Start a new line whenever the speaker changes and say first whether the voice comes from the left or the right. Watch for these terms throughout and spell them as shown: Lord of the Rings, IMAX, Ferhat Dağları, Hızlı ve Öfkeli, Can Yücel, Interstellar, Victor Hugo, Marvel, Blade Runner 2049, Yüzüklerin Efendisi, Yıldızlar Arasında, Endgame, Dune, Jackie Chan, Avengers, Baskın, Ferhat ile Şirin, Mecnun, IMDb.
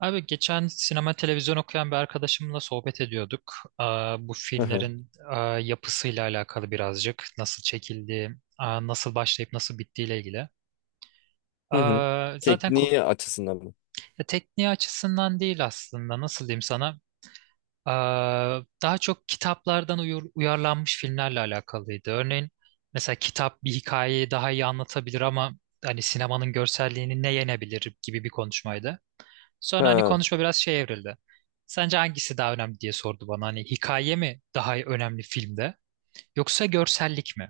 right: Abi geçen sinema televizyon okuyan bir arkadaşımla sohbet ediyorduk. Bu
left: Aha.
right: filmlerin yapısıyla alakalı birazcık. Nasıl çekildiği, nasıl başlayıp nasıl bittiğiyle ilgili.
left: Hı hı.
right: Aa, zaten ko-
left: Tekniği açısından mı?
right: ya tekniği açısından değil aslında. Nasıl diyeyim sana? Daha çok kitaplardan uyarlanmış filmlerle alakalıydı. Örneğin mesela kitap bir hikayeyi daha iyi anlatabilir ama hani sinemanın görselliğini ne yenebilir gibi bir konuşmaydı. Sonra hani
left: Ha.
right: konuşma biraz şey evrildi. Sence hangisi daha önemli diye sordu bana. Hani hikaye mi daha önemli filmde yoksa görsellik mi?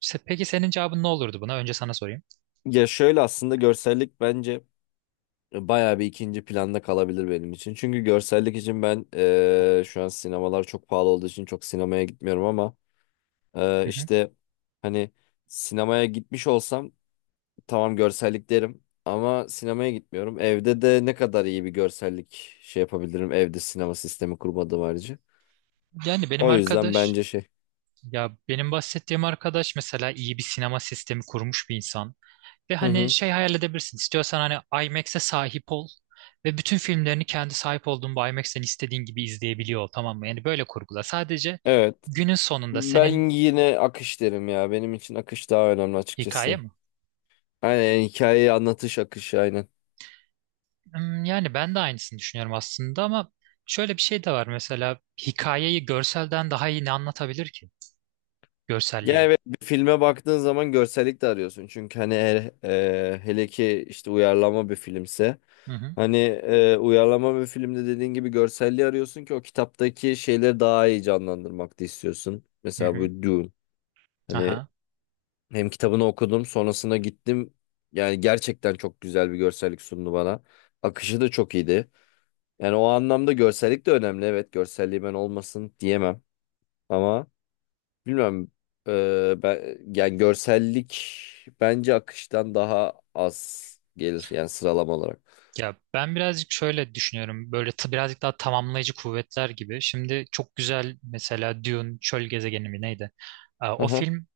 right: Peki senin cevabın ne olurdu buna? Önce sana sorayım.
left: Ya şöyle aslında görsellik bence bayağı bir ikinci planda kalabilir benim için. Çünkü görsellik için ben şu an sinemalar çok pahalı olduğu için çok sinemaya gitmiyorum ama
right: Hı hı.
left: işte hani sinemaya gitmiş olsam tamam görsellik derim ama sinemaya gitmiyorum. Evde de ne kadar iyi bir görsellik şey yapabilirim evde sinema sistemi kurmadığım harici.
right: Yani benim
left: O yüzden
right: arkadaş
left: bence şey.
right: ya benim bahsettiğim arkadaş mesela iyi bir sinema sistemi kurmuş bir insan. Ve
left: Hı
right: hani
left: hı.
right: şey hayal edebilirsin. İstiyorsan hani IMAX'e sahip ol ve bütün filmlerini kendi sahip olduğun bu IMAX'ten istediğin gibi izleyebiliyor ol, tamam mı? Yani böyle kurgula. Sadece
left: Evet.
right: günün sonunda
left: Ben
right: senin
left: yine akış derim ya. Benim için akış daha önemli
right: hikaye
left: açıkçası.
right: mi?
left: Aynen, yani hikayeyi anlatış akışı aynen.
right: Hmm, yani ben de aynısını düşünüyorum aslında ama şöyle bir şey de var mesela hikayeyi görselden daha iyi ne anlatabilir ki?
left: Ya
right: Görselliği.
left: evet, bir filme baktığın zaman görsellik de arıyorsun. Çünkü hani eğer, hele ki işte uyarlama bir filmse.
right: Hı hı.
left: Hani uyarlama bir filmde dediğin gibi görselliği arıyorsun ki o kitaptaki şeyleri daha iyi canlandırmak da istiyorsun.
right: Hı
left: Mesela
right: hı.
left: bu Dune. Hani
right: Aha.
left: hem kitabını okudum, sonrasında gittim. Yani gerçekten çok güzel bir görsellik sundu bana. Akışı da çok iyiydi. Yani o anlamda görsellik de önemli. Evet, görselliği ben olmasın diyemem. Ama bilmiyorum. Ben, yani görsellik bence akıştan daha az gelir. Yani sıralama olarak.
right: Ya ben birazcık şöyle düşünüyorum. Böyle birazcık daha tamamlayıcı kuvvetler gibi. Şimdi çok güzel mesela Dune Çöl Gezegeni mi neydi? O
left: Aha.
right: film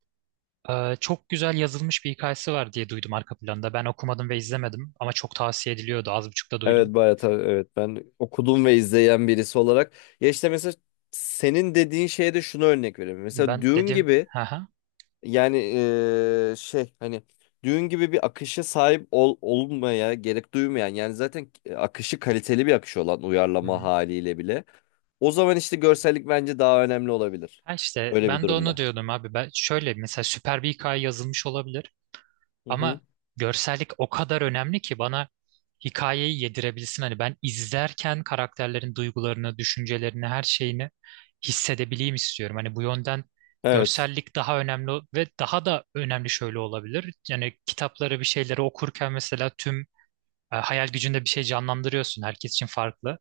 right: çok güzel yazılmış bir hikayesi var diye duydum arka planda. Ben okumadım ve izlemedim ama çok tavsiye ediliyordu. Az buçuk da
left: Evet
right: duydum.
left: bayağı tabii. Evet, ben okudum ve izleyen birisi olarak. Ya işte mesela senin dediğin şeye de şunu örnek vereyim. Mesela
right: Ben
left: Dune
right: dedim.
left: gibi
right: Aha.
left: yani şey hani düğün gibi bir akışa sahip ol, olmaya gerek duymayan, yani zaten akışı kaliteli bir akış olan uyarlama haliyle bile, o zaman işte görsellik bence daha önemli olabilir.
right: Ha işte
left: Öyle bir
right: ben de onu
left: durumda.
right: diyordum abi. Ben şöyle mesela süper bir hikaye yazılmış olabilir
left: Hı
right: ama
left: hı.
right: görsellik o kadar önemli ki bana hikayeyi yedirebilsin. Hani ben izlerken karakterlerin duygularını, düşüncelerini, her şeyini hissedebileyim istiyorum. Hani bu yönden
left: Evet.
right: görsellik daha önemli ve daha da önemli şöyle olabilir. Yani kitapları bir şeyleri okurken mesela tüm hayal gücünde bir şey canlandırıyorsun. Herkes için farklı.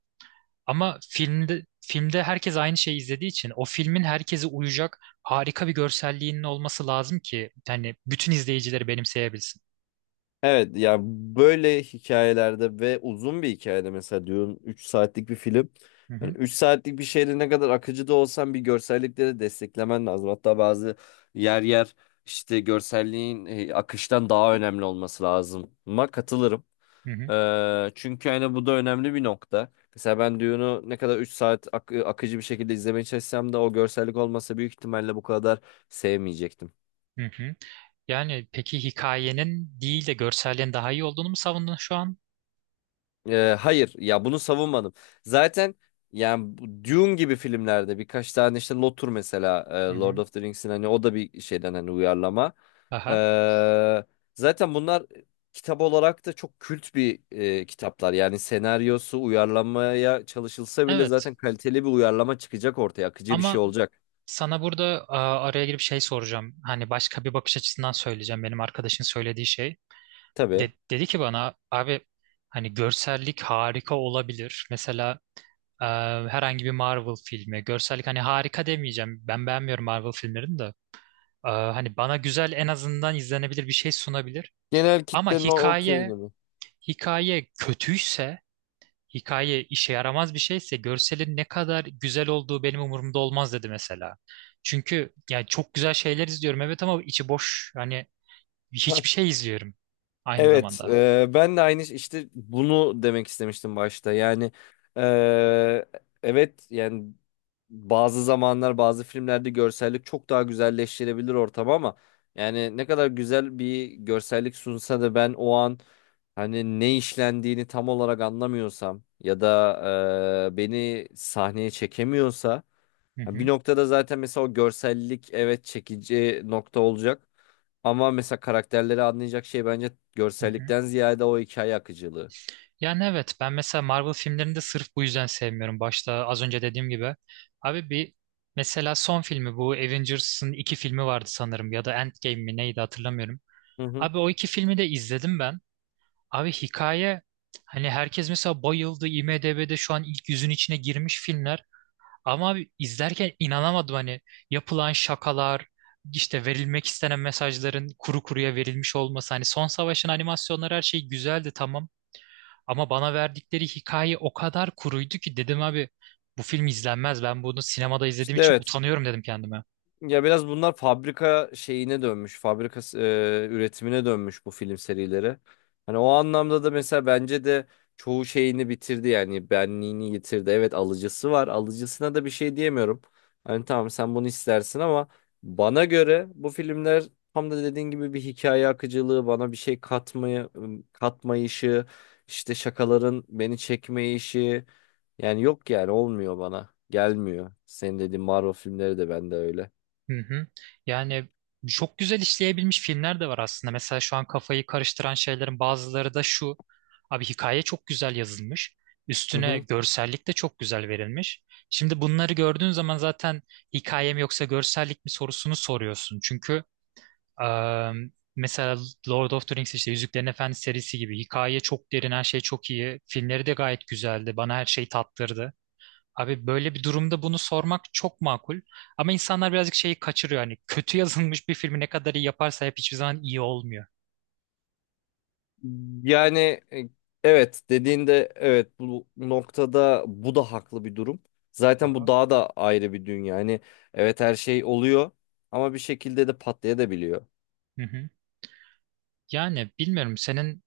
right: Ama filmde herkes aynı şeyi izlediği için o filmin herkese uyacak harika bir görselliğinin olması lazım ki yani bütün izleyicileri benimseyebilsin.
left: Evet ya, böyle hikayelerde ve uzun bir hikayede mesela diyorum, 3 saatlik bir film.
right: Hı
left: Yani
right: hı,
left: 3 saatlik bir şeyde ne kadar akıcı da olsan bir görsellikleri desteklemen lazım. Hatta bazı yer yer işte görselliğin akıştan daha önemli olması lazım. Ama katılırım.
right: hı hı,
left: Çünkü hani bu da önemli bir nokta. Mesela ben Dune'u ne kadar 3 saat akıcı bir şekilde izlemeye çalışsam da o görsellik olmasa büyük ihtimalle bu kadar sevmeyecektim.
right: hı hı. Yani peki hikayenin değil de görselliğin daha iyi olduğunu mu savundun şu an?
left: Hayır ya, bunu savunmadım. Zaten yani bu Dune gibi filmlerde birkaç tane işte Lotur mesela,
right: Hı
left: Lord
right: hı.
left: of the Rings'in hani, o da bir şeyden hani uyarlama.
right: Aha.
left: Ee, Zaten bunlar kitap olarak da çok kült bir kitaplar. Yani senaryosu uyarlamaya çalışılsa bile
right: Evet.
left: zaten kaliteli bir uyarlama çıkacak ortaya. Akıcı bir şey
right: Ama
left: olacak.
right: sana burada araya girip şey soracağım. Hani başka bir bakış açısından söyleyeceğim. Benim arkadaşın söylediği şey.
left: Tabii.
right: Dedi ki bana abi hani görsellik harika olabilir. Mesela Ee, herhangi bir Marvel filmi. Görsellik hani harika demeyeceğim. Ben beğenmiyorum Marvel filmlerini de. Hani bana güzel en azından izlenebilir bir şey sunabilir.
left: Genel
right: Ama
left: kitlenin o
right: hikaye,
left: okeyini mi?
right: hikaye kötüyse, hikaye işe yaramaz bir şeyse görselin ne kadar güzel olduğu benim umurumda olmaz dedi mesela. Çünkü yani çok güzel şeyler izliyorum, evet, ama içi boş. Hani hiçbir şey izliyorum aynı
left: Evet,
right: zamanda.
left: ben de aynı işte bunu demek istemiştim başta. Yani e, evet yani bazı zamanlar bazı filmlerde görsellik çok daha güzelleştirebilir ortamı ama yani ne kadar güzel bir görsellik sunsa da ben o an hani ne işlendiğini tam olarak anlamıyorsam ya da beni sahneye çekemiyorsa
right: Hı
left: ya. Bir
right: hı.
left: noktada zaten mesela o görsellik, evet, çekici nokta olacak. Ama mesela karakterleri anlayacak şey bence
right: Hı hı.
left: görsellikten ziyade o hikaye akıcılığı.
right: Yani evet ben mesela Marvel filmlerini de sırf bu yüzden sevmiyorum. Başta az önce dediğim gibi. Abi bir mesela son filmi bu Avengers'ın iki filmi vardı sanırım ya da Endgame mi neydi hatırlamıyorum.
left: Hı hı.
right: Abi o iki filmi de izledim ben. Abi hikaye hani herkes mesela bayıldı, IMDb'de şu an ilk yüzün içine girmiş filmler. Ama abi izlerken inanamadım hani yapılan şakalar, işte verilmek istenen mesajların kuru kuruya verilmiş olması. Hani Son Savaş'ın animasyonları, her şey güzeldi, tamam. Ama bana verdikleri hikaye o kadar kuruydu ki dedim abi bu film izlenmez. Ben bunu sinemada izlediğim
left: İşte
right: için
left: evet.
right: utanıyorum dedim kendime.
left: Ya biraz bunlar fabrika şeyine dönmüş, fabrika üretimine dönmüş bu film serileri. Hani o anlamda da mesela bence de çoğu şeyini bitirdi, yani benliğini yitirdi. Evet, alıcısı var, alıcısına da bir şey diyemiyorum. Hani tamam, sen bunu istersin ama bana göre bu filmler tam da dediğin gibi bir hikaye akıcılığı, bana bir şey katmayı, katmayışı, işte şakaların beni çekmeyişi, yani yok, yani olmuyor bana. Gelmiyor. Senin dediğin Marvel filmleri de bende öyle.
right: Hı hı. Yani çok güzel işleyebilmiş filmler de var aslında. Mesela şu an kafayı karıştıran şeylerin bazıları da şu. Abi hikaye çok güzel yazılmış.
left: Hı
right: Üstüne
left: hı.
right: görsellik de çok güzel verilmiş. Şimdi bunları gördüğün zaman zaten hikayem yoksa görsellik mi sorusunu soruyorsun. Çünkü Eee, mesela Lord of the Rings, işte Yüzüklerin Efendisi serisi gibi. Hikaye çok derin, her şey çok iyi. Filmleri de gayet güzeldi. Bana her şeyi tattırdı. Abi böyle bir durumda bunu sormak çok makul. Ama insanlar birazcık şeyi kaçırıyor. Hani kötü yazılmış bir filmi ne kadar iyi yaparsa hep hiçbir zaman iyi olmuyor.
left: Yani e, evet, dediğinde evet, bu noktada bu da haklı bir durum. Zaten bu
right: Aha.
left: daha da ayrı bir dünya. Yani evet, her şey oluyor ama bir şekilde de patlayabiliyor.
right: Hı hı. Yani bilmiyorum, senin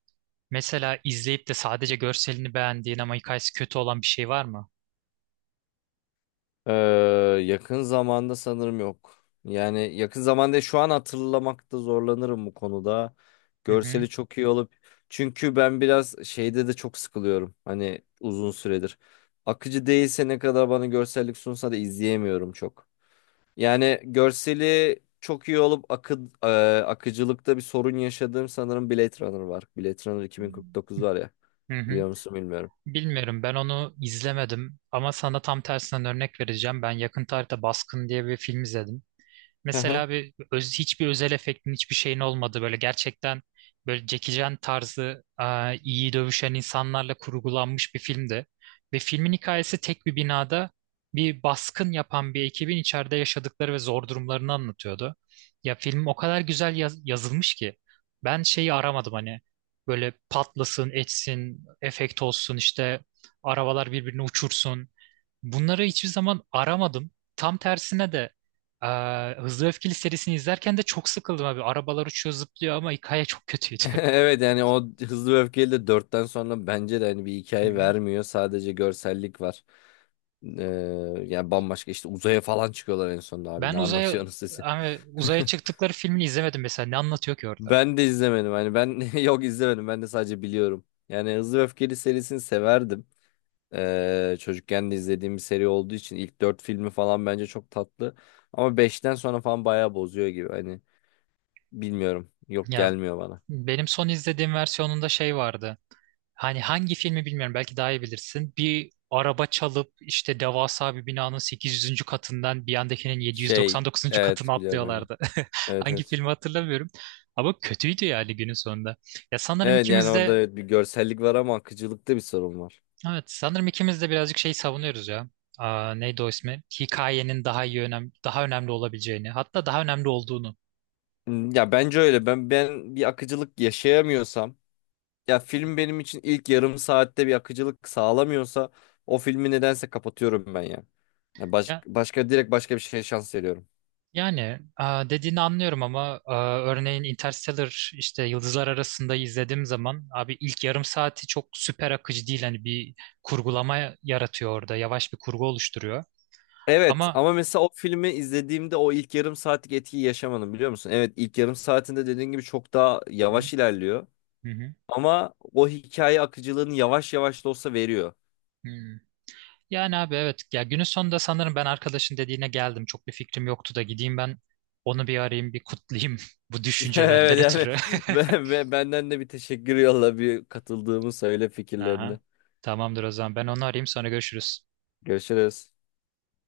right: mesela izleyip de sadece görselini beğendiğin ama hikayesi kötü olan bir şey var mı?
left: Ee, Yakın zamanda sanırım yok. Yani yakın zamanda şu an hatırlamakta zorlanırım bu konuda.
right: Hı hı.
left: Görseli çok iyi olup, çünkü ben biraz şeyde de çok sıkılıyorum. Hani uzun süredir. Akıcı değilse ne kadar bana görsellik sunsa da izleyemiyorum çok. Yani görseli çok iyi olup akıcılıkta bir sorun yaşadığım sanırım Blade Runner var. Blade Runner 2049 var ya.
right: Hı hı.
left: Biliyor musun bilmiyorum.
right: Bilmiyorum, ben onu izlemedim ama sana tam tersinden örnek vereceğim. Ben yakın tarihte Baskın diye bir film izledim.
left: Hı hı.
right: Mesela hiçbir özel efektin, hiçbir şeyin olmadı, böyle gerçekten böyle Jackie Chan tarzı iyi dövüşen insanlarla kurgulanmış bir filmdi. Ve filmin hikayesi tek bir binada bir baskın yapan bir ekibin içeride yaşadıkları ve zor durumlarını anlatıyordu. Ya film o kadar güzel yazılmış ki ben şeyi aramadım hani böyle patlasın, etsin, efekt olsun, işte arabalar birbirini uçursun. Bunları hiçbir zaman aramadım. Tam tersine de Hızlı ve Öfkeli serisini izlerken de çok sıkıldım abi. Arabalar uçuyor zıplıyor ama hikaye çok kötüydü.
left: Evet yani o Hızlı ve Öfkeli de dörtten sonra bence de hani bir
right: Hı
left: hikaye
right: hı.
left: vermiyor. Sadece görsellik var. Ee, Yani bambaşka işte uzaya falan çıkıyorlar en sonunda abi.
right: Ben
left: Ne
right: uzaya
left: anlatıyorsunuz siz?
right: abi, uzaya çıktıkları filmini izlemedim mesela. Ne anlatıyor ki orada?
left: Ben de izlemedim. Hani ben yok izlemedim. Ben de sadece biliyorum. Yani Hızlı ve Öfkeli serisini severdim. Çocukken de izlediğim bir seri olduğu için ilk 4 filmi falan bence çok tatlı. Ama beşten sonra falan bayağı bozuyor gibi. Hani bilmiyorum. Yok,
right: Ya
left: gelmiyor bana.
right: benim son izlediğim versiyonunda şey vardı. Hani hangi filmi bilmiyorum, belki daha iyi bilirsin. Bir araba çalıp işte devasa bir binanın 800. katından bir yandakinin
left: Şey,
right: 799. katına
left: evet biliyorum aynen.
right: atlıyorlardı.
left: Evet
right: Hangi
left: evet.
right: filmi hatırlamıyorum. Ama kötüydü yani günün sonunda. Ya sanırım
left: Evet yani
right: ikimiz
left: orada
right: de
left: evet bir görsellik var ama akıcılıkta bir sorun var.
right: evet sanırım ikimiz de birazcık şey savunuyoruz ya. Neydi o ismi? Hikayenin daha önemli olabileceğini, hatta daha önemli olduğunu.
left: Hmm. Ya bence öyle. Ben bir akıcılık yaşayamıyorsam, ya film benim için ilk yarım saatte bir akıcılık sağlamıyorsa, o filmi nedense kapatıyorum ben ya. Yani başka, direkt başka bir şeye şans veriyorum.
right: Yani dediğini anlıyorum ama örneğin Interstellar, işte Yıldızlar Arasında izlediğim zaman abi ilk yarım saati çok süper akıcı değil, hani bir kurgulama yaratıyor, orada yavaş bir kurgu oluşturuyor
left: Evet
right: ama
left: ama mesela o filmi izlediğimde o ilk yarım saatlik etkiyi yaşamadım, biliyor musun? Evet, ilk yarım saatinde dediğin gibi çok daha
right: Hı hı.
left: yavaş ilerliyor.
right: Hı.
left: Ama o hikaye akıcılığını yavaş yavaş da olsa veriyor.
right: Hı. Yani abi evet ya günün sonunda sanırım ben arkadaşın dediğine geldim, çok bir fikrim yoktu da gideyim ben onu bir arayayım, bir kutlayayım bu
left: Evet
right: düşüncelerden
left: yani
right: ötürü.
left: benden de bir teşekkür yolla, bir katıldığımı söyle
right: Aha.
left: fikirlerini.
right: Tamamdır o zaman, ben onu arayayım, sonra görüşürüz.
left: Görüşürüz.